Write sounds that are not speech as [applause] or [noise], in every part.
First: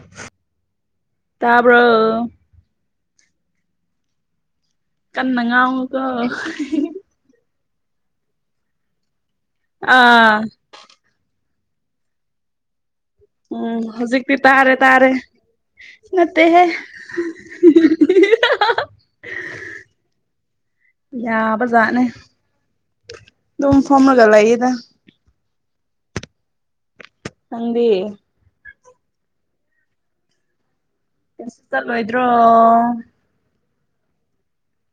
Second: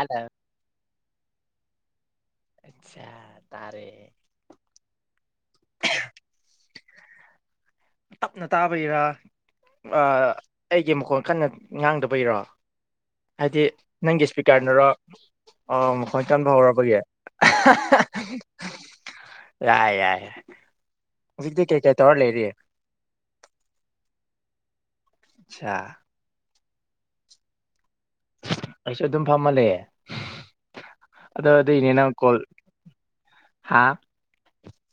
ꯑꯂ ꯄꯨ꯭ꯔꯣ ꯑꯆꯥ ꯇꯥꯔꯦ ꯀꯟꯅ ꯉꯥꯡꯉꯨꯀꯣ ꯇꯞꯅ ꯇꯥꯕꯒꯤꯔꯥ ꯑꯥ ꯑꯩꯒꯤ ꯃꯈꯣꯟ ꯀꯟꯅ ꯉꯥꯡꯗꯕꯩꯔꯣ ꯍꯥꯏꯗꯤ ꯎꯝ ꯅꯪꯒꯤ ꯍꯧꯖꯤꯛꯇꯤ ꯇꯥꯔꯦ ꯏꯁꯄꯤꯀꯔꯅꯔꯣ ꯇꯥꯔꯦ ꯑꯣ ꯈꯇꯅ ꯅꯠꯇꯦꯍꯦ ꯐꯥꯎꯔꯔꯕꯒꯦ ꯌꯥꯑ ꯌꯥꯏ ꯍꯧꯖꯤꯛꯇꯤ ꯀꯩꯀꯩ ꯌꯥꯕꯖꯥꯅꯦ ꯇꯧꯔ ꯂꯩꯔꯤ ꯝ ꯐꯣꯃꯅꯒ ꯂꯏꯗ ꯑꯆꯥ ꯍꯗꯤ ꯑꯩꯁꯨ ꯑꯗꯨꯝ ꯐꯝꯍꯜꯂꯦ ꯑꯗꯣ ꯀꯩꯁꯨ ꯑꯗꯨꯒꯤꯅꯦ ꯅꯪ ꯆꯠꯂꯣꯏꯗ꯭ꯔꯣ ꯀꯣꯜ ꯍꯥꯥ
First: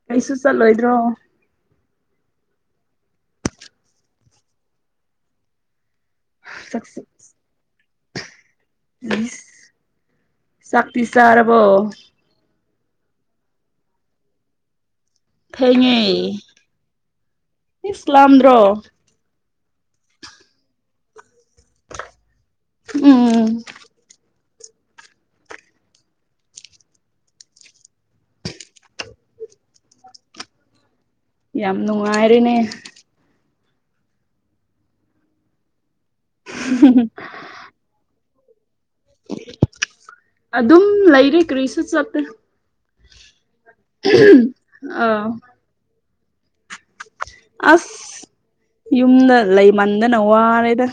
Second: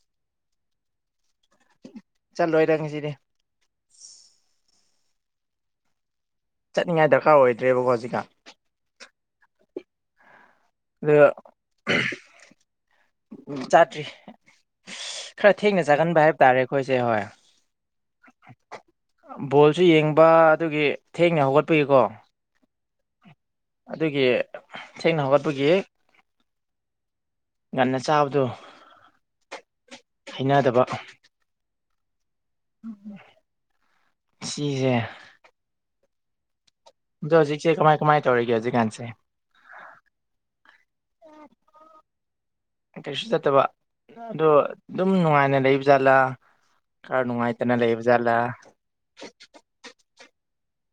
ꯀꯩꯁꯨ ꯆꯠꯂꯣꯏꯗ꯭ꯔꯣ ꯆꯠꯂꯣꯏꯗꯪ ꯉꯁꯤꯗꯤ ꯆꯥꯛꯁꯤ ꯆꯠꯅꯤꯡꯉꯥꯏ ꯗꯔꯀꯥꯔ ꯑꯣꯏꯗ꯭ꯔꯦꯕꯀꯣ ꯍꯧꯖꯤꯛꯀ ꯂꯤꯁ ꯁꯛꯇꯇ ꯁꯔꯔꯕꯣ ꯎ ꯆꯥꯇ꯭ꯔꯤ ꯈꯔ ꯊꯦꯡꯅ ꯊꯦꯡꯉꯦ ꯆꯥꯒꯟꯕ ꯍꯥꯏꯕ ꯇꯥꯔꯦ ꯑꯩꯈꯣꯏꯁꯦ ꯍꯣꯏ ꯏꯁ ꯂꯥꯝꯗ꯭ꯔꯣ ꯕꯣꯜꯁꯨ ꯌꯦꯡꯕ ꯑꯗꯨꯒꯤ ꯊꯦꯡꯅ ꯍꯧꯒꯠꯄꯒꯤꯀꯣ ꯎꯝ ꯑꯗꯨꯒꯤ ꯊꯦꯡꯅ ꯍꯧꯒꯠꯄꯒꯤ ꯉꯟꯅ ꯆꯥꯕꯗꯣ ꯍꯩꯅꯗꯕ ꯌꯥꯝ ꯅꯨꯡꯉꯥꯏ ꯁꯤꯤꯖꯦ ꯑꯗꯣ ꯍꯧꯖꯤꯛꯁꯦꯃꯥꯏ ꯀꯃꯥꯏ ꯇꯧꯔꯤꯒꯦ ꯍꯧꯖꯤꯛꯀꯥꯟꯁꯦ ꯑꯗꯨꯝ ꯂꯩꯔꯦ ꯀ꯭ꯔꯤꯁꯨ ꯆꯠꯇꯦ ꯀꯩꯁꯨ ꯆꯠꯇꯕ ꯑꯗꯣ ꯑꯗꯨꯝ ꯑꯥ ꯅꯨꯡꯉꯥꯏꯅ ꯂꯩꯕ ꯖꯥꯠꯂꯥ ꯈꯔ ꯅꯨꯡꯉꯥꯏꯇꯅ ꯂꯩꯕ ꯑꯁ ꯖꯥꯠꯂꯥ ꯌꯨꯝꯗ ꯂꯩꯃꯟꯗꯅ ꯋꯥꯔꯦꯗ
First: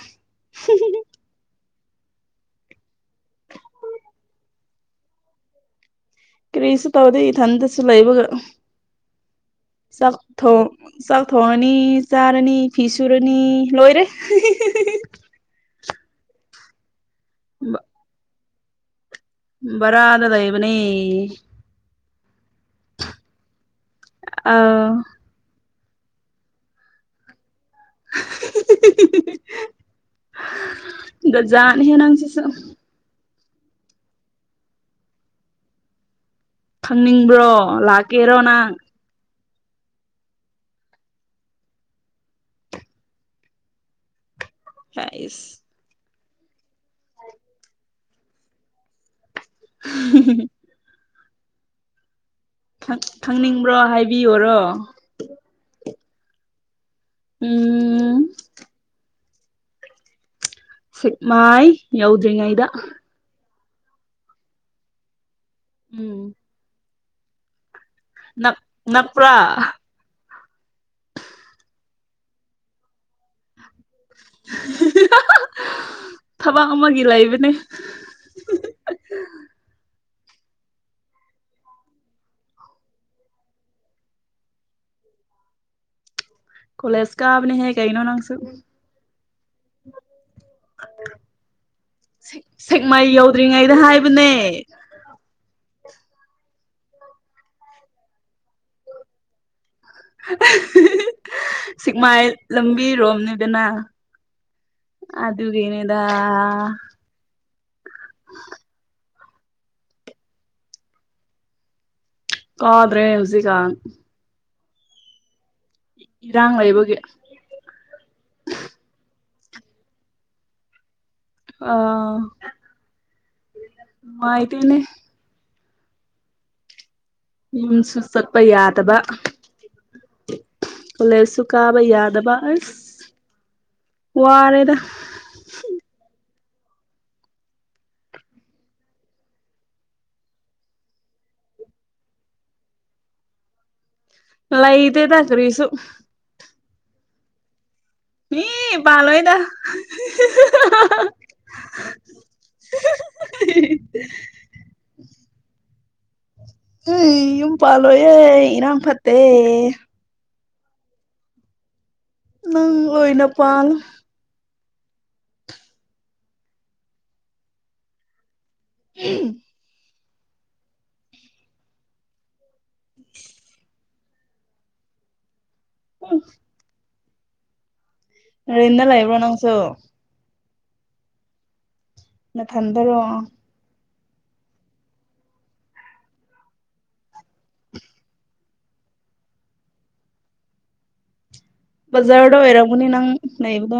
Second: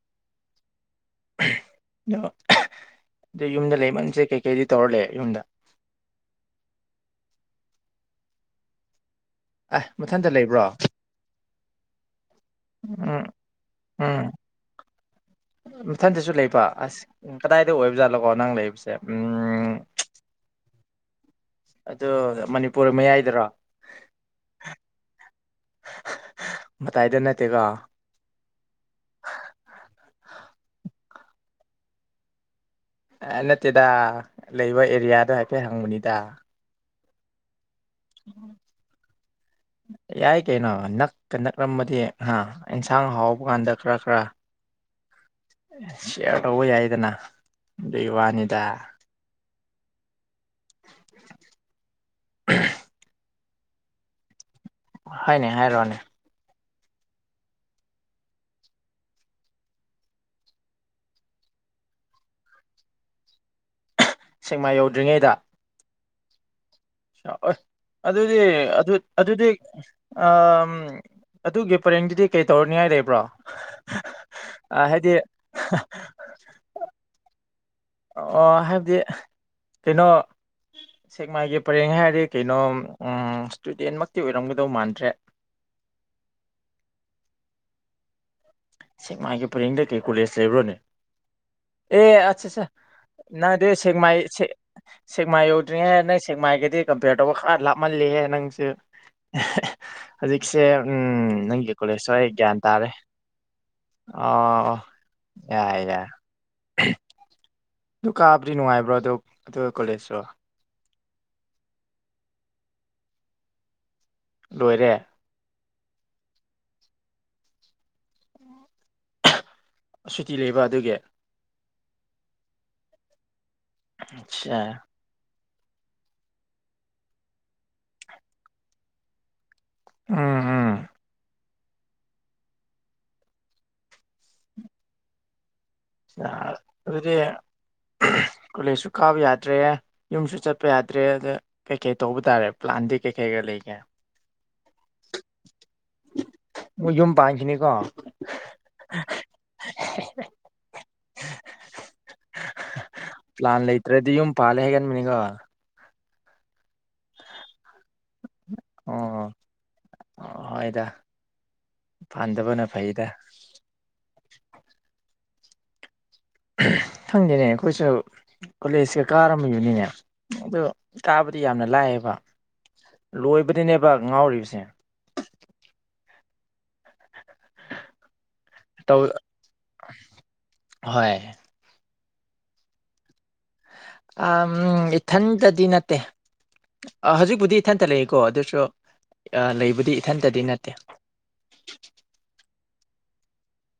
[unintelligible] ꯑ ꯑꯗ ꯌꯨꯝꯗ ꯂꯩꯃꯟꯁꯦ ꯀꯩꯀꯩꯗꯤ ꯇꯧꯔ ꯂꯩꯦ ꯌꯨꯝꯗ ꯀ꯭ꯔꯤꯁ ꯇꯥꯎꯗꯤ ꯊꯟꯁꯂ ꯏꯕꯒ [unintelligible] ꯆꯥꯛ ꯂꯩꯕ꯭ꯔꯣ ꯆꯥꯛ ꯊꯣꯡꯉꯅꯤ ꯆꯥꯔꯅꯤ ꯐꯤ ꯎꯝ ꯁꯨꯔꯅꯤ ꯂꯣꯏꯔꯦ [inaudible] ꯏꯊꯟꯗꯁꯨ ꯂꯩꯕ ꯑꯁ ꯀꯗꯥꯏꯗ ꯑꯣꯏꯕ ꯖꯥꯠꯂꯣꯀꯣ ꯅꯪ ꯂꯩꯕꯁꯦ ꯎꯝ ꯕꯔ ꯑꯗꯗ ꯏꯕꯅꯤ ꯑ ꯃꯅꯤꯄꯨꯔ ꯃꯌꯥꯏꯗꯔꯣ ꯑ ꯃꯥꯏꯗ ꯅꯠꯇꯦꯒ [inaudible] ꯒꯖꯅꯦ ꯍ ꯅꯪꯁꯤꯁꯨ ꯅꯠꯇꯦꯗ ꯂꯩꯕ ꯑꯦꯔꯤꯌꯥꯗꯣ ꯍꯥꯏꯐꯦꯠ ꯍꯪꯕꯅꯤꯗ ꯈꯪꯅꯤꯡꯕ꯭ꯔꯣ ꯂꯥꯛꯀꯦꯔꯣ ꯅꯍꯪ [inaudible] ꯌꯥꯏ ꯀꯩꯅꯣ ꯅꯛꯀ ꯅꯛꯂꯝꯃꯗꯤ ꯍꯥ ꯑꯦꯟꯁꯥꯡ ꯍꯥꯎꯕ ꯀꯥꯟꯗ ꯈꯔ ꯈꯔ ꯐꯁ ꯁꯤꯌꯥꯔ ꯇꯧꯕ ꯌꯥꯏꯗꯅ ꯑꯗꯨꯒꯤ ꯋꯥꯅꯤꯗ [unintelligible] ꯫ ꯈꯪꯅꯤꯡꯕ꯭ꯔꯣ ꯍꯥꯏꯕꯤꯌꯣꯔꯣ꯫ ꯍꯥꯏꯅꯦ ꯍꯥꯏꯔꯣꯅꯦ ꯎꯝ꯫ ꯁꯤ ꯃꯥꯏ ꯌꯎꯗ꯭ꯔꯤ ꯉꯥꯏꯗ꯫ ꯁꯦꯡꯃꯥ ꯌꯧꯗ꯭ꯔꯤꯉꯩꯗ꯫ ꯎꯝ ꯑꯗꯨꯗꯤ ꯅꯛ ꯑꯗꯨ ꯅꯛꯄ꯭ꯔꯥ ꯑꯗꯨꯗꯤ ꯑꯗꯨꯒꯤ ꯄꯔꯦꯡꯗꯨꯗꯤ ꯀꯩ ꯇꯧꯔꯅꯤꯉꯥꯏ ꯂꯩꯕ꯭ꯔꯣ ꯍꯥꯏꯗꯤ ꯊꯕꯛ ꯑꯃꯒꯤ ꯂꯩꯕꯅꯦ ꯍꯥꯏꯕꯗꯤ ꯀꯩꯅꯣ ꯁꯦꯛꯃꯥꯏꯒꯤ ꯄꯔꯦꯡ ꯍꯥꯏꯔꯗꯤ ꯀꯩꯅꯣ ꯏꯁꯇꯨꯗꯦꯟꯃꯛꯇꯤ ꯑꯣꯏꯔꯝꯒꯗꯧ ꯃꯥꯟꯗ꯭ꯔꯦ [inaudible] ꯀꯣꯂꯁꯀꯥꯕꯅꯤ ꯍꯦ ꯀꯩꯅꯣ ꯅꯪꯁꯨ ꯁꯤ ꯃꯥꯒꯤ ꯄꯔꯦꯡꯗ ꯀꯩ ꯀꯣꯂꯦꯖ ꯂꯩꯕ꯭ꯔꯣꯅꯦ ꯑꯦ ꯑꯠꯆꯥ ꯑꯆꯥ ꯁꯦꯛꯃꯥꯏ ꯌꯧꯗ꯭ꯔꯤꯉꯩꯗ ꯅꯪꯗꯦꯃ ꯍꯥꯏꯕꯅꯦ ꯁꯦꯃ ꯑꯣ ꯆ꯭ꯔꯤꯉꯩ ꯅꯪ ꯁꯦꯛꯃꯥꯏꯒꯗꯤ ꯀꯝꯄꯦꯌꯔ ꯇꯧꯕ ꯈꯔ ꯂꯥꯞꯍꯜꯂꯤꯍꯦ ꯅꯪꯁꯨ ꯍꯧꯖꯤꯛꯁꯦ ꯎ ꯅꯪꯒꯤ ꯀꯣꯂꯦꯖꯇ ꯑꯩ ꯁꯤꯛꯃꯥꯏ ꯒ꯭ꯌꯥꯟ ꯇꯥꯔꯦ ꯂꯝꯕꯤꯔꯣꯝꯅꯤꯗꯅ ꯑꯣ ꯌꯥꯏ ꯑꯗꯨꯒꯤꯅꯤꯗ ꯌꯥꯏ ꯑꯗꯨ ꯀꯥꯕꯨꯗꯤ ꯅꯨꯡꯉꯥꯏꯕ꯭ꯔꯣ ꯑꯣ ꯑꯗꯨ ꯀꯣꯂꯦꯖꯇꯣ ꯀꯥꯗ꯭ꯔꯦꯁꯤ ꯀꯥ ꯂꯣꯏꯔꯦ ꯏꯔꯥꯡ ꯂꯩꯕꯒꯤ ꯁꯨꯇꯤ ꯂꯩꯕ ꯑꯗꯨꯒꯤ ꯑ ꯑꯆꯥ ꯃꯥꯥꯏꯇꯅꯦꯅꯦ ꯌꯨꯝꯁꯨ ꯆꯠꯄ ꯌꯥꯗꯕ ꯎꯝ ꯎꯝ ꯀꯣꯂꯦꯖꯁꯨ ꯀꯥꯕ ꯌꯥꯗꯕ ꯑꯁ ꯋꯥꯔꯦꯗ ꯑ ꯑꯗꯨꯗꯤ ꯀꯣꯂꯦꯖꯁꯨ ꯀꯥꯕ ꯌꯥꯗ꯭ꯔꯦ ꯌꯨꯝꯁꯨ ꯆꯠꯄ ꯌꯥꯗ꯭ꯔꯦ ꯑꯗ ꯀꯩꯀꯩ ꯇꯧꯕ ꯇꯥꯔꯦ ꯄ꯭ꯂꯥꯁ ꯑꯟꯗ ꯀꯦ ꯀꯩꯒ ꯂꯩꯒꯦ ꯂꯩꯇꯦꯇ ꯀꯔꯤꯁꯨꯨ ꯃꯣꯏ ꯌꯨꯝ ꯄꯥꯟꯁꯤꯅꯤꯀꯣ꯫ ꯃꯤ ꯄꯥꯂꯣꯏꯗ ꯄ꯭ꯂꯥꯟ ꯂꯩꯇ꯭ꯔꯗꯤ ꯌꯨꯝ ꯄꯥꯜꯂꯦ ꯍꯥꯏꯒꯟꯃꯤꯅꯤꯒ꯫ ꯎꯝ ꯏꯨꯝ ꯄꯥꯂꯣꯏꯌꯦ ꯏꯔꯥꯡ ꯐꯠꯇꯦ ꯑꯣ ꯍꯣꯏꯗ ꯄꯥꯟꯗꯕꯅ ꯅꯪ ꯐꯩꯗ ꯑꯣꯏꯅ ꯄꯜꯂꯣ ꯈꯪꯗꯦꯅꯦ ꯑꯩꯈꯣꯏꯁꯨ ꯀꯣꯂꯦꯖꯀ ꯀꯥꯔꯝꯃꯤꯕꯅꯤꯅꯦ ꯑꯗꯨ ꯇꯥꯕꯗꯤ ꯌꯥꯝꯅ ꯂꯥꯏꯌꯦꯕ ꯂꯣꯏꯕꯗꯤꯅꯦꯕ ꯉꯥꯎꯔꯤꯕꯁꯦ ꯎꯝ꯫ ꯔꯦꯟꯗ ꯇꯧ ꯂꯥꯏꯕ꯭ꯔꯣ ꯅꯪꯁꯨ꯫ ꯍꯣꯏ ꯅꯊꯟꯗꯔꯣ ꯎꯝ ꯏꯊꯟꯇꯗꯤ ꯅꯠꯇꯦ ꯍꯧꯖꯤꯛꯄꯨꯗꯤ ꯏꯊꯟꯇ ꯂꯩꯏꯀꯣ ꯑꯗꯨꯁꯨ ꯂꯩꯕꯨꯗꯤ ꯏꯊꯟꯇꯗꯤ ꯅꯠꯇꯦ ꯕꯖꯥꯔꯗ ꯑꯣꯏꯔꯝꯒꯅꯤ ꯅꯪ ꯂꯩꯕꯗꯣ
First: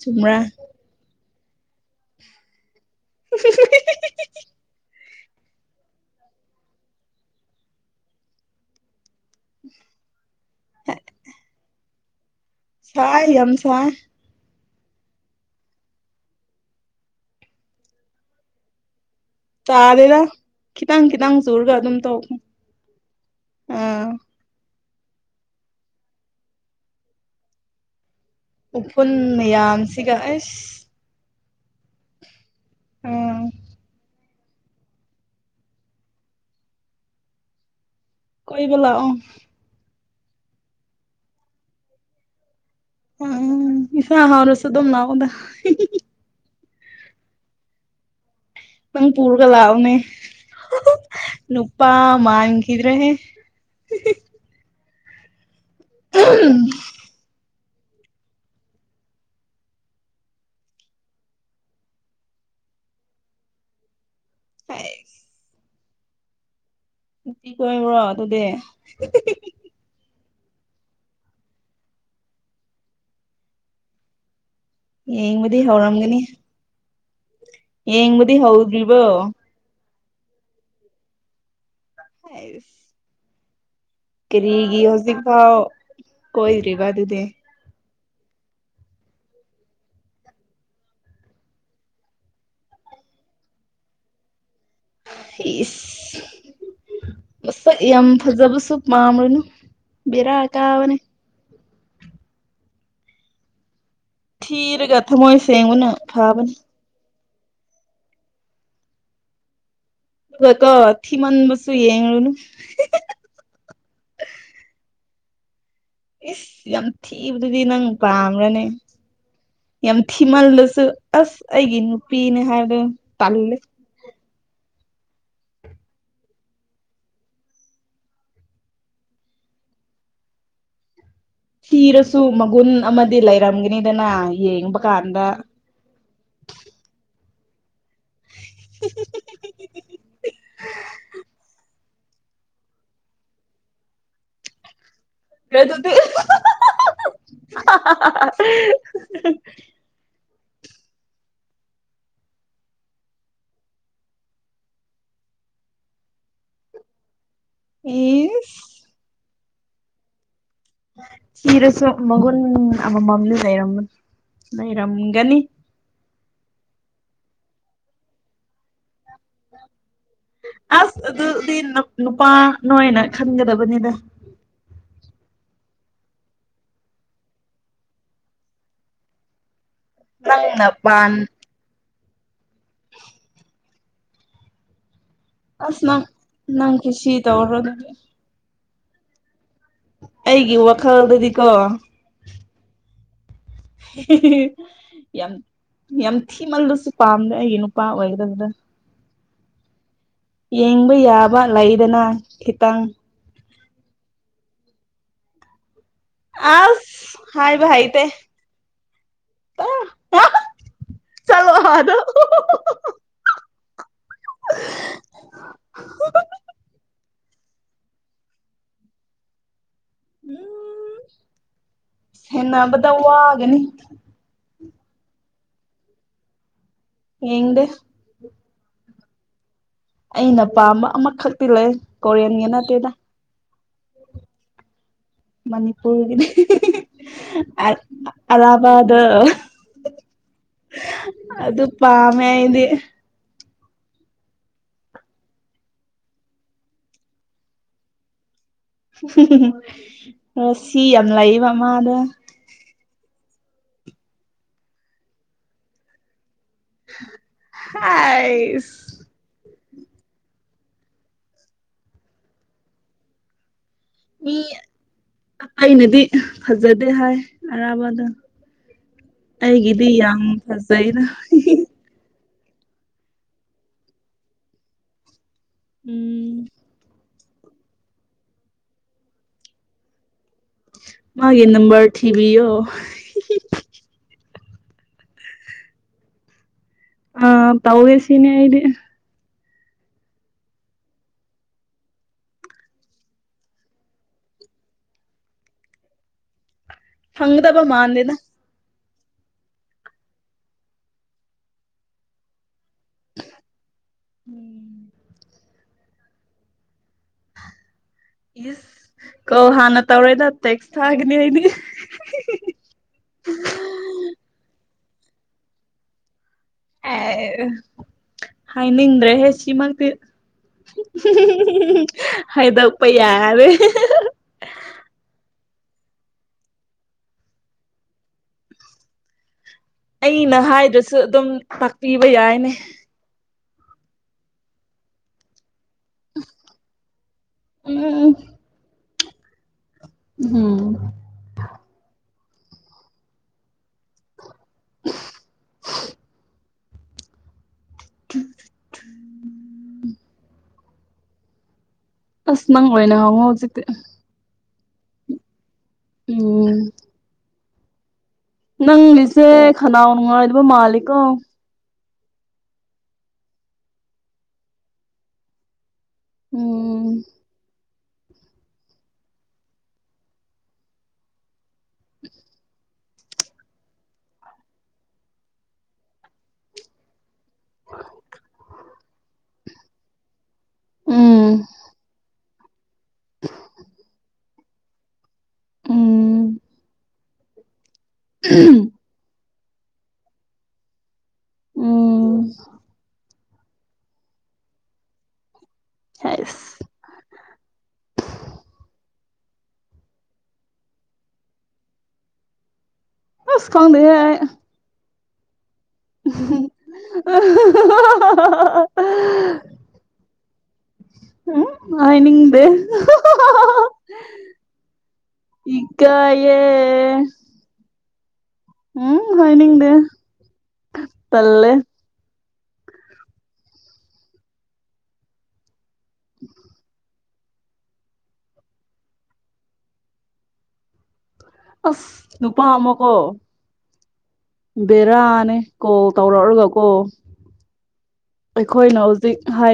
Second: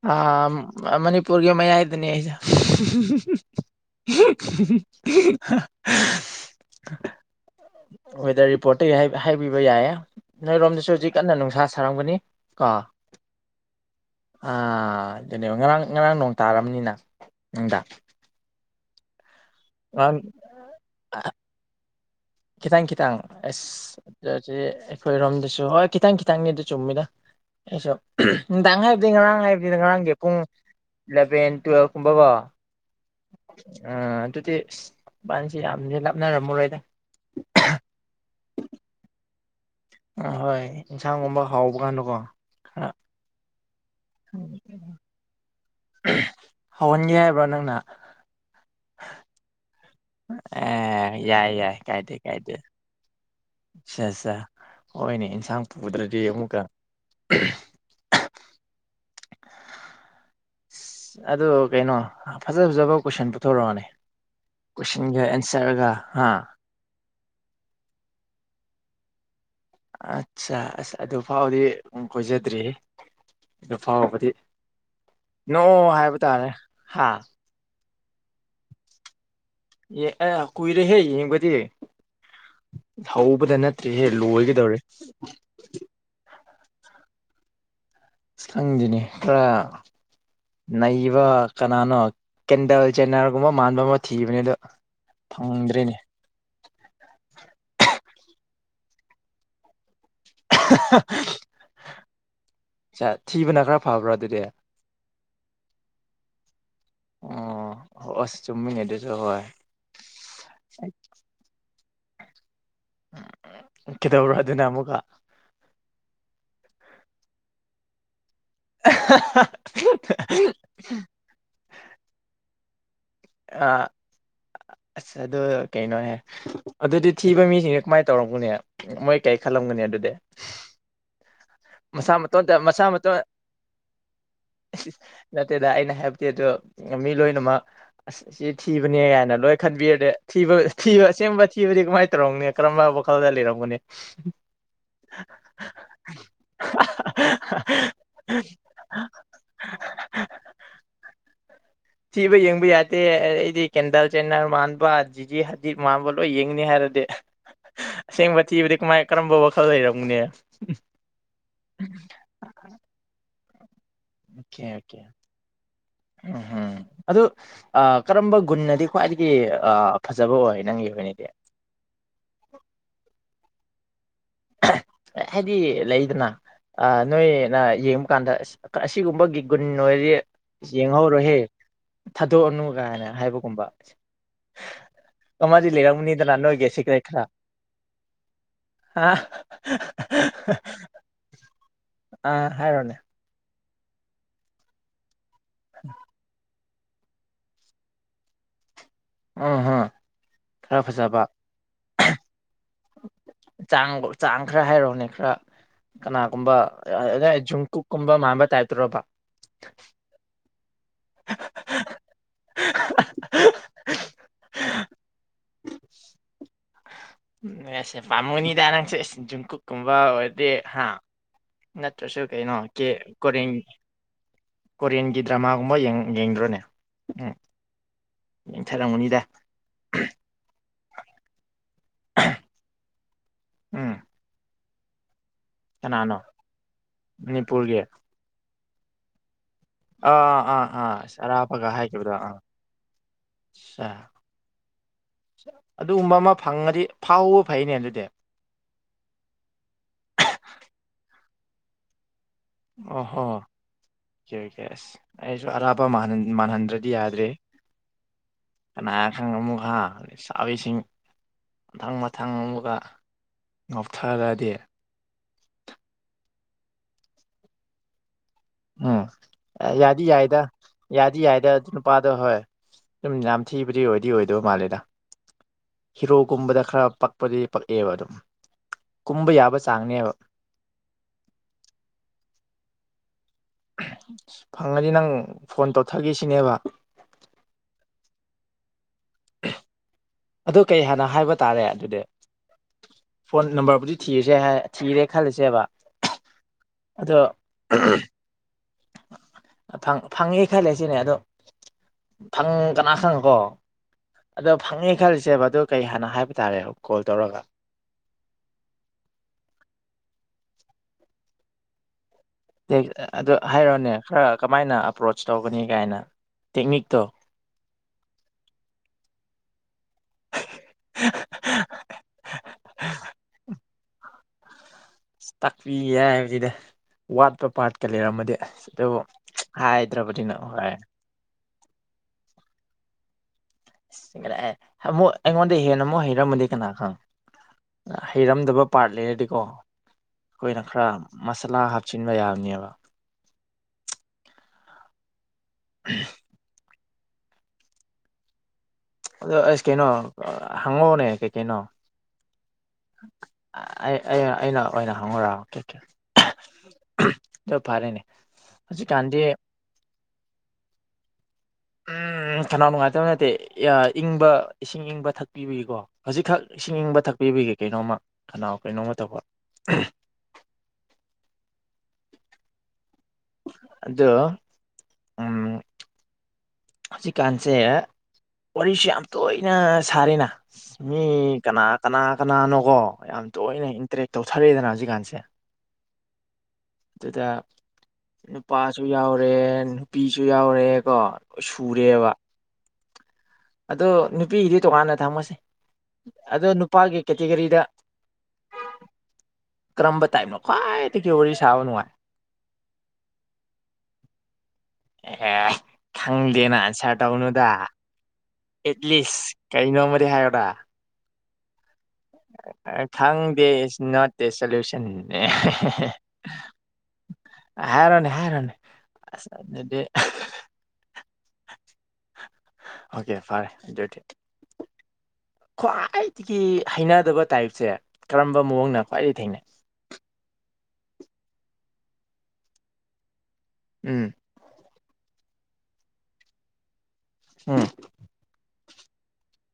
ꯆꯨꯝꯕ꯭ꯔꯥ ꯑ ꯃꯅꯤꯄꯨꯔꯒꯤ ꯃꯌꯥꯏꯗꯅꯤ [unintelligible] ꯋꯦꯗꯔ ꯔꯤꯄꯣꯔꯠꯇꯒꯤ ꯍꯥꯏꯕꯤꯕ ꯌꯥꯏꯌꯦꯦ ꯅꯣꯏꯔꯣꯝꯗꯁꯨ ꯍꯧꯖꯤꯛ ꯀꯟꯅ ꯅꯨꯡꯁꯥ ꯁꯥꯔꯝꯒꯅꯤ꯫ ꯀꯣ ꯁꯥꯏ ꯌꯥꯝ ꯁꯥꯑꯦ꯫ ꯑꯥ ꯗꯨꯅꯦꯕ ꯉꯔꯥꯡ ꯉꯔꯥꯡ ꯅꯣꯡ ꯇꯥꯔꯝꯅꯤꯅ ꯅꯨꯡꯗꯥ꯫ ꯇꯥꯗꯦꯗ ꯈꯤꯇꯪ-ꯈꯤꯇꯪ ꯆꯨꯔꯒ ꯑꯗꯨꯝ ꯇꫭꯛ ꯈꯤꯇꯥꯡ ꯀꯈꯤꯇꯪ ꯑꯁ [unintelligible] ꯑꯩꯈꯣꯏꯔꯣꯝꯗꯁꯨ ꯍꯣꯏ ꯈꯤꯇꯪ ꯈꯤꯇꯪꯅꯤ ꯑꯗꯨ ꯆꯨꯝꯃꯤꯗ ꯑꯩꯁꯨ ꯅꯨꯡꯗꯥꯡ ꯍꯥꯏꯕꯗꯤ ꯎꯐꯨꯟ ꯉꯔꯥꯡ ꯍꯥꯏꯕꯗꯤ ꯉꯔꯥꯡꯒꯤ ꯃꯌꯥꯝꯁꯤꯒ ꯄꯨꯡ ꯑꯩꯁ ꯏꯂꯚꯦꯟ ꯇꯨꯋꯦꯜꯕ ꯀꯨꯝꯕꯀꯣ꯫ ꯑꯥ ꯑ ꯑꯗꯨꯗꯤ ꯏꯁ ꯏꯕꯥꯅꯤꯁꯤ ꯌꯥꯝꯗꯤ ꯂꯥꯞꯅꯔꯝꯑꯔꯣꯏꯗ꯫ [unintelligible] ꯀꫭꯏꯕ ꯂꯥꯛꯑꫭ꯫ ꯑ ꯍꯣꯏ ꯑꯦꯟꯁꯥꯡꯒꯨꯝꯕ ꯍꯥꯎꯕ ꯀꯥꯟꯗꯀꯣ ꯈꯔ꯫ ꯏꯁꯥ ꯍꯥꯏꯗꯔꯁꯨ ꯑꯗꯨꯝ ꯂꯥꯛꯑꫭꯗ꯫ ꯍꯧꯍꯟꯒꯦ ꯍꯥꯏꯕ꯭ꯔꯣ ꯅꯪꯅ꯫ ꯅꯪ ꯄꯨꯔꯒ ꯂꯥꯛꯑꯣꯅꯦ ꯑꯦ ꯌꯥꯏ ꯅꯨꯄꯥ ꯃꯥꯟꯈꯤꯗ꯭ꯔꯦꯍꯦ꯫ ꯑꯠꯆꯥ ꯑꯠꯁ ꯍꯣꯏꯅꯦ ꯏꯟꯁꯥꯡ ꯄꯨꯗ꯭ꯔꯗꯤ ꯑꯃꯨꯛꯀ ꯑꯁ ꯑꯗꯨ ꯀꯩꯅꯣ ꯐꯖ ꯐꯖꯕ ꯀꯣꯏꯁꯟ ꯄꯨꯊꯣꯔꯛꯑꯅꯤ ꯍꯩꯁ ꯀꯣꯏꯁꯟꯒ ꯑꯦꯟ ꯁꯔꯒ ꯍꯥꯥ ꯗꯤ ꯀꫭꯏꯕ꯭ꯔꯣ ꯑꯗꯨꯗꯤ꯫ ꯑꯠꯆꯥ ꯑꯁ ꯑꯗꯨ ꯐꯥꯎꯗꯤ ꯀꯣꯏꯖꯗ꯭ꯔꯤ ꯍꯦ ꯑꯗꯨ ꯐꯥꯎꯕꯗꯤ꯫ ꯌꯦꯡꯕꯗꯤ ꯅꯣ ꯍꯥꯏꯕ ꯇꯥꯔꯦ ꯍꯥ꯫ ꯌꯦꯡꯕꯨꯗꯤ ꯍꯧꯗ꯭ꯔꯤꯕꯣ꯫ ꯌꯦ ꯑꯦ ꯀꯨꯏꯔꯦ ꯍꯦ ꯌꯦꯡꯕꯗꯤ꯫ ꯍꯥꯏꯁ꯫ ꯍꯧꯕꯗ ꯅꯠꯇ꯭ꯔꯦꯍꯦ ꯂꯣꯏꯒꯗꯧꯔꯦ ꯀꯔꯤꯒꯤ ꯍꯧꯖꯤꯛ ꯐꯥꯎ ꯀꯣꯏꯗ꯭ꯔꯤꯕ ꯑꯗꯨꯗꯤ꯫ ꯈꯪꯗꯦꯅꯦ ꯈꯔ ꯅꯩꯕ ꯀꯅꯥꯅꯣ ꯀꯦꯟꯗꯜ ꯆꯦꯟꯅꯔꯒꯨꯝꯕ ꯃꯥꯟꯕ ꯑꯃ ꯊꯤꯕꯅꯤ ꯑꯗꯣ ꯐꯪꯗ꯭ꯔꯦꯅꯦ ꯏꯁ ꯃꯁꯛ ꯌꯥꯝ ꯐꯖꯕꯁꯨ ꯄꯥꯝꯔꯅꯨ ꯕꯦꯔꯥ ꯀꯥꯕꯅꯤ꯫ ꯆ ꯊꯤꯕꯅ ꯈꯔ ꯐꯕ꯭ꯔꯥ ꯑꯗꯨꯗꯤ ꯑꯣ ꯊꯤꯔꯒ ꯊꯃꯣꯏ ꯁꯦꯡꯕꯅ ꯐꯥꯕꯅꯤ꯫ ꯑꯣ ꯑꯁ ꯆꯨꯝꯃꯤꯅꯦ ꯗꯨꯁꯨ ꯍꯣꯏ꯫ ꯀꫭ ꯊꯤꯃꯟꯕꯁꯨ ꯌꯦꯡꯔꯨꯅꯨ꯫ ꯎꯝ ꯀꯩꯗꯧꯔꯣ ꯑꯗꯨꯅ ꯑꯃꯨꯛꯀ꯫ ꯏꯁ ꯌꯥꯝ ꯊꯤꯕꯗꯨꯗꯤ ꯅꯪ ꯄꯥꯝ ꯔꯅꯦ ꯌꯥꯝ ꯊꯤꯃꯜꯂꯁꯨ ꯑꯁ ꯑꯩꯒꯤ ꯅꯨꯄꯤꯅꯦ ꯍꯥꯏꯕꯗꯣ ꯇꯜꯂꯦ꯫ [unintelligible] ꯑꯁ ꯑꯗꯨ ꯀꯩꯅꯣꯍꯦ ꯑꯗꯨꯗꯤ ꯊꯤꯕ ꯃꯤꯁꯤꯡꯁꯦ ꯀꯃꯥꯏ ꯇꯧꯔꯝꯒꯅꯤ ꯃꯣꯏ ꯀꯩ ꯈꯜꯂꯝꯒꯅꯤ꯫ ꯑꯗꯨꯗꯤ ꯃꯁꯥ ꯊꯤꯔꯁꯨ ꯃꯇꯣꯟꯇ ꯃꯒꯨꯟ ꯃꯁꯥ ꯃꯇꯣꯟ ꯑꯃꯗꯤ ꯂꯩꯔꯝꯒꯅꯤꯗꯅ ꯌꯦꯡꯕ ꯀꯥꯟꯗ ꯅꯠꯇꯦꯗ ꯑꯩꯅ ꯍꯥꯏꯕꯗꯤ ꯗ ꯑ ꯃꯤ ꯂꫭꯏ ꯨꯃꯛ ꯑꯁ ꯑꯁꯤ ꯊꯤꯕꯅꯦ ꯀꯥꯏꯅ ꯂꯣꯏ ꯈꯟꯕꯤꯔꯗꯤ ꯊꯤꯕ ꯊꯤꯕ ꯑꯁꯦꯡꯕ ꯊꯤꯕꯗꯤ ꯀꯃꯥꯏ ꯇꯧꯔꫭꯡꯅꯦ ꯀꯔꯝꯕ ꯋꯥꯈꯜꯗ ꯂꯩꯔꯝꯒꯅꯤ꯫ ꯀꯦ ꯇꯨꯗꯤ ꯑꯍꯍꯍ [unintelligible] ꯊꯤꯕ ꯌꯦꯡꯕ ꯌꯥꯇꯦ ꯑꯩꯗꯤ ꯀꯦꯟꯗꯜ ꯆꯦꯟꯅꯔ ꯃꯥꯟꯕ ꯖꯤꯖꯤ ꯍꯖꯤꯠ ꯃꯥꯟꯕ ꯂꯣꯏ ꯌꯦꯡꯅꯤ ꯍꯥꯏꯔ ꯗꯤ ꯑꯁꯦꯡꯕ ꯏꯁ ꯊꯤꯕꯗꯤ ꯀꯃꯥꯏ ꯀꯔꯝꯕ ꯋꯥꯈꯜ ꯂꯩꯔꯝꯒꯅꯤ꯫ ꯊꯤꯔꯁꯨ ꯃꯒꯨꯟ ꯑꯃ ꯃꯝꯂꯤ ꯂꯩꯩꯔꯝꯒꯅꯤ꯫ ꯂꯩꯔꯝꯒꯅꯤ꯫ ꯎꯝꯍ ꯑꯗꯨ ꯑ ꯀꯔꯝꯕ ꯒꯨꯟꯅꯗꯤ ꯈ꯭ꯋꯥꯏꯗꯒꯤ ꯑ ꯐꯖꯕ ꯑꯣꯏ ꯅꯪꯒꯤ ꯑꯁ ꯑꯣꯏꯅꯗꯤ ꯑꯗꯨꯗꯤ ꯕꯅꯤꯗ ꯍꯥꯏꯗꯤ ꯂꯩꯗꯅ ꯅꯣꯏꯅ ꯌꯦꯡꯕ ꯀꯥꯟꯗ ꯑꯁꯤꯒꯨꯝꯕꯒꯤ ꯀꯒꯨꯟꯣꯏꯗꯤ ꯅꯪꯅ ꯄꯥꯟ ꯌꯦꯡꯍꯧꯔꯣꯍꯦ ꯊꯥꯗꯣꯛꯑꯅꯨ ꯀꯥꯏꯅ ꯍꯥꯏꯕꯒꯨꯝꯕ ꯑꯃꯖꯤ ꯑꯁ ꯂꯩ ꯅꯪ ꯔꯪꯅꯤꯗ ꯅꯅ ꯑꯣꯏꯒꯦ ꯅꯪ ꯁꯤꯈꯔꯦ ꯀꯨꯁꯤ ꯈꯔ ꯇꯧꯔꯣ ꯑꯗꯨꯗꯤ ꯍꯥ ꯑꯩꯒꯤ ꯋꯥꯈꯜꯗꯗꯤꯀꯣ ꯑꯥ ꯍꯥꯏꯔꯣꯅꯦ ꯌꯥꯝ ꯌꯥꯝ ꯊꯤꯃꯜꯂ ꯄꯥꯝꯃꯦ ꯑꯩꯩꯅꯄꯥꯥ ꯑꯣꯏꯗꯗ ꯑꯝ ꯍꯝ ꯌꯦꯡꯕ ꯌꯥꯕ ꯂꯩꯗꯅ ꯈꯤꯇꯪ ꯆꯥꯡ ꯆꯥꯡ ꯈꯔ ꯍꯥꯏꯔꯛꯑꯣꯅꯦ ꯈꯔ ꯀꯅꯥꯒꯨꯝꯕ ꯑꯁ ꯍꯥꯏꯕ ꯖꯨꯡꯀꯨꯞ ꯍꯩꯇꯦ ꯀꯨꯝꯕ ꯃꯥꯟꯕ ꯇꯥꯏꯞꯇ꯭ꯔꯕ ꯆꯂꯣ ꯍꯥꯗ [unintelligible] ꯁꯦ ꯄꯥꯃꯅꯤꯗꯔꯥꯡꯁꯦ ꯖꯨꯀ ꯀꯨꯝꯕ ꯑꯣꯏꯔꯗꯤ ꯍꯥ ꯎꯝ ꯅꯠꯇ꯭ꯔꯁꯨ ꯀꯩꯅꯣ ꯀ ꯁꯦꯟꯅꯕꯗ ꯀ ꯋꯥꯒꯅꯤ ꯀꯣꯔꯤꯌꯟꯒꯤ ꯗ꯭ꯔꯃꯥꯒꯨꯝꯕ ꯌꯦꯡꯗ꯭ꯔꯣꯅꯦ ꯌꯦꯡꯗꯤ ꯊꯔꯥꯡꯃꯨꯅꯤꯗ ꯑꯩꯅ ꯄꯥꯝꯕ ꯑꯃꯈꯛꯇꯤ ꯂꯩ ꯀꯣꯔꯤꯌꯟꯒꯤ ꯅꯠꯇꯦꯗ ꯎꯝ ꯀꯅꯥꯅꯣ ꯃꯅꯤꯄꯨꯔꯒꯤꯗꯤ ꯑ ꯃꯅꯤꯄꯨꯔꯒꯤ ꯑꯕꯥꯗ ꯑꯥ ꯑꯥ ꯑꯥ ꯑꯥ ꯆꯔꯥꯄꯒ ꯍꯥꯏꯈꯤꯕꯗꯣ ꯄꯥꯝꯃꯦ ꯑꯥ ꯑꯩꯗꯤ ꯁ ꯑꯗꯨꯒꯨꯝꯕ ꯑꯃ ꯐꯪꯉꯗꯤ ꯐꯥꯎꯕ ꯐꯩꯅꯦ ꯑꯗꯨꯗꯤ ꯑ ꯁꯤ ꯌꯥꯝ ꯂꯩꯌꯦꯕꯃꯥꯅꯦ ꯑꯣ ꯍ ꯀꯦꯁ ꯑꯩꯁꯨ ꯑꯔꯥꯄꯄꯥ ꯃꯥꯅ ꯃꯜꯍꯟꯗ꯭ꯔꯗꯤ ꯌꯥꯗ꯭ꯔꯦ ꯍꯥꯏꯁ ꯀꯅꯥ ꯈꯪ ꯑꯃꯨ ꯑꯗꯩ ꯆꯕꯤꯁꯤꯡ ꯃꯊꯪ ꯃꯊꯪ ꯑꯃꯒ ꯃꯤ ꯉꯞꯊꯔꯗꯤ ꯑꯩꯅꯗꯤ ꯐꯖꯗꯦ ꯍꯥꯏ ꯑꯔꯥꯕꯗ ꯎꯝ ꯌꯥꯗꯤ ꯌꯥꯏꯗ ꯐꯖꯩꯗ ꯌꯥꯗꯤ ꯌꯥꯏꯗ ꯑꯗꯨ ꯅꯨꯄꯥꯥꯗ ꯍꯣꯏ ꯁꯨꯝ ꯌꯥꯝ ꯊꯤꯕꯗꯤ ꯑꯣꯏꯗꯤ ꯑꯣꯏꯗꯣꯏ ꯃꯥꯜꯂꯦꯗ ꯎꯝ ꯍꯤꯔꯣꯒꯨꯝꯕꯗ ꯈꯔ ꯄꯛꯄꯗꯨꯗꯤ ꯄꯛꯑꯦꯕ ꯑꯗꯨꯝ ꯀꯨꯝꯕ ꯌꯥꯕ ꯆꯥꯡꯅꯦꯕ ꯃꯥꯒꯤꯦ ꯅꯝꯕꯔ ꯊꯤꯕꯤ ꯌꯣ ꯑ ꯐꯪꯉꯗꯤ ꯅꯪ ꯐꯣꯟ ꯇꯧꯊꯒꯦꯁꯤꯅꯦꯕ ꯑ ꯇꯧꯋꯦꯁꯤꯅꯦꯦ ꯍꯥꯏꯗꯤꯦ ꯑꯗꯨ ꯀꯩ ꯍꯥꯏꯥꯟꯅ ꯍꯥꯏꯕ ꯇꯥꯔꯦ ꯑꯗꯨꯗꯤ ꯐꯣꯟ ꯅꯝꯕꯔꯕꯨꯗꯤ ꯊꯤꯔꯁꯦ ꯊꯤꯔꯦ ꯈꯂꯁꯦꯕ ꯐꯪꯒꯗ ꯄ ꯃꯥꯥꯟꯗꯅ ꯐꯪꯉꯦ ꯈꯜꯂꯦ ꯁꯤꯅꯦ ꯑꯗꯣꯪ ꯀꯅꯥ ꯈꯪꯉꯀꯣ ꯑꯗꯣ ꯐꯪꯉꯦ ꯎꯝ ꯈꯜꯂꯤꯁꯦꯕ ꯑꯗꯨ ꯀꯩ ꯍꯥꯟꯅ ꯍꯥꯏꯕ ꯇꯥꯔꯦ ꯀꯣꯜ ꯇꯧꯔꯒ ꯏꯁ ꯀꯧ ꯍꯥꯟꯅ ꯇꯧꯔꯣꯏꯗ ꯇꯦꯛꯁ ꯊꯥꯒꯅꯤ ꯑꯩꯗꯤ ꯄ꯭ꯔꯣꯁ ꯇꯧꯒꯅꯤ ꯀꯥꯏꯅ ꯇꯦꯛꯅꯤꯛꯇꯣ ꯑꯦ ꯍꯥꯏꯅꯤꯡꯗ꯭ꯔꯦ ꯍꯦ ꯁꯤꯃꯛꯇꯛꯇꯤ ꯍꯥꯏꯗꯄꯩ ꯌꯥꯔꯦ ꯇꯥꯛꯄꯤ ꯌꯥꯏ ꯍꯥꯏꯕꯁꯤꯗ ꯋꯥꯠꯄ ꯄꯥꯠꯀ ꯂꯩꯔꯝꯃꯗꯤꯁ ꯑꯗꯨꯕꯨ ꯍꯥꯏꯗ꯭ꯔꯕꯅꯤꯅ ꯑꯩꯅ ꯍꯣꯏ ꯍꯥꯏꯗ꯭ꯔꯁꯨ ꯑꯗꯨꯝ ꯇꯥꯛꯄꯤꯕ ꯌꯥꯏꯅꯦ ꯑꯩꯉꯣꯟ ꯑꯩ ꯍꯦꯟꯅ ꯑꯃꯨꯛ ꯍꯩꯔꯝꯃꯗꯤ ꯀꯅꯥ ꯈꯪ ꯎꯝ ꯍꯩꯔꯝꯗꯕ ꯄꯥꯔꯠ ꯂꯩꯔꯗꯤꯀꯣ ꯎꯝ ꯑꯩꯈꯣꯏꯅ ꯈꯔ ꯃꯁꯥꯂꯥ ꯍꯥꯞꯆꯤꯟꯕ ꯌꯥꯕꯅꯦꯕ ꯎꯞ ꯑꯍꯦ ꯎ ꯑꯗꯣ ꯑꯁ ꯀꯩꯅꯣ ꯍꯪꯉꯧꯅꯦ ꯀꯩꯀꯩꯅꯣ ꯑꯁ ꯅꯪ ꯑꯣꯏꯅ ꯍꯉꯧ ꯍꯧꯖꯤꯛ ꯑꯩ ꯑꯩꯅ ꯑꯣꯏꯅ ꯍꯪꯉꯧꯔꯥ ꯑꯗꯨ ꯐꯔꯦꯅꯦ ꯅꯪ ꯍꯧꯖꯤꯛꯀꯥꯟꯗꯤ ꯂꯤꯁꯦ ꯈꯅꯥꯎ ꯅꯨꯡꯉꯥꯏꯕ ꯃꯥꯂꯤꯀꯣ ꯎꯝ ꯊꯅꯥꯎ ꯅꯨꯡꯉꯥꯏꯇꯕ ꯅꯠꯇꯦ ꯏꯪꯕ ꯏꯁꯤꯡ ꯏꯪꯕ ꯊꯛꯄꯤꯕꯤꯀꯣ ꯍꯧꯖꯤꯛꯈꯛ ꯏꯁꯤꯡ ꯏꯪꯕ ꯎꯝ ꯊꯛꯄꯤꯕꯒꯤ ꯀꯩꯅꯣꯝꯃ ꯀꯅꯥꯎ ꯀꯩꯅꯣꯝꯃ ꯇꯧꯕ ꯑꯗꯨ ꯎꯝ ꯍꯧꯖꯤꯛꯀꯥꯟꯁꯦ ꯋꯥꯔꯤꯁꯦ ꯌꯥꯝ ꯇꯣꯏꯅ ꯁꯥꯔꯦꯅ ꯃꯤ ꯎꯝ ꯀꯅꯥ ꯀꯅꯥ ꯀꯅꯥꯅꯣꯀꯣ ꯌꯥꯝ ꯇꯣꯏꯅ ꯇꯔꯦꯛ ꯇꯧꯊꯔꯛꯑꯦꯗꯅ ꯍꯧꯖꯤꯛꯀꯥꯟꯁꯦ ꯎꯝ ꯑꯗꯨꯗ ꯅꯨꯄꯥꯁꯨ ꯌꯥꯎꯔꯦ ꯅꯨꯄꯤꯁꯨ ꯌꯥꯎꯔꯦ ꯀꯣ ꯁꯨꯔꯦꯕ ꯎꯝ ꯑꯗꯣ ꯅꯨꯄꯤꯒꯤꯗꯤ ꯇꯣꯉꯥꯟꯅ ꯊꯝꯃꯁꯦ ꯑꯗꯣ ꯍꯩꯁ ꯅꯨꯄꯥꯒꯤ ꯀꯦꯇꯤꯒꯣꯔꯤꯗ ꯀꯔꯝꯕꯝꯕ ꯇꯥꯏꯞ ꯀ꯭ꯋꯥꯏꯗꯒꯤ ꯋꯥꯔꯤ ꯁꯥꯕ ꯅꯨꯡꯉꯥꯏ ꯑꯁ ꯈꯪꯗꯦꯍꯦ ꯑꯩ ꯍꯦ ꯈꯪꯗꯦꯅ ꯑꯟꯁꯔ ꯇꯧꯅꯨꯗ ꯑꯦꯠꯂꯤꯁ ꯀꯅꯣ ꯑꯃꯗꯤ ꯍꯥꯏꯌꯨꯗ ꯎꯝ ꯍꯥꯏꯅꯤꯡꯗꯦ ꯈꯪꯗꯦ ꯢꯁ ꯅꯣꯠꯗ ꯁꯣꯂꯨꯁꯟ ꯏꯀꯥꯏꯌꯦ ꯍꯥꯏꯔꯣꯅꯦ ꯍꯥꯏꯔꯣꯅꯦ ꯎꯝ ꯑꯁ ꯍꯥꯏꯅꯤꯡꯗꯦ ꯑꯗꯨꯗꯤ ꯇꯜꯂꯦ ꯑꯣꯀꯦ ꯐꯔꯦ ꯑꯗꯨꯗꯤ ꯈ꯭ꯋꯥꯏꯗꯒꯤ ꯍꯩꯅꯗꯕ ꯇꯥꯏꯞꯁꯦ ꯀꯔꯝꯕ ꯃꯑꯣꯡꯅ ꯈ꯭ꯋꯥꯏꯗꯒꯤ ꯊꯦꯡꯅꯩ ꯑꯁ ꯅꯨꯄꯥ ꯑꯃꯀꯣ ꯎꯝ ꯕꯦꯔꯥꯅꯦ ꯀꯣꯜ ꯇꯧꯔꯛꯑꯒ ꯀꯣ ꯎꯝ ꯑꯩꯈꯣꯏꯅ ꯍꯧꯖꯤꯛ ꯍꯥꯏ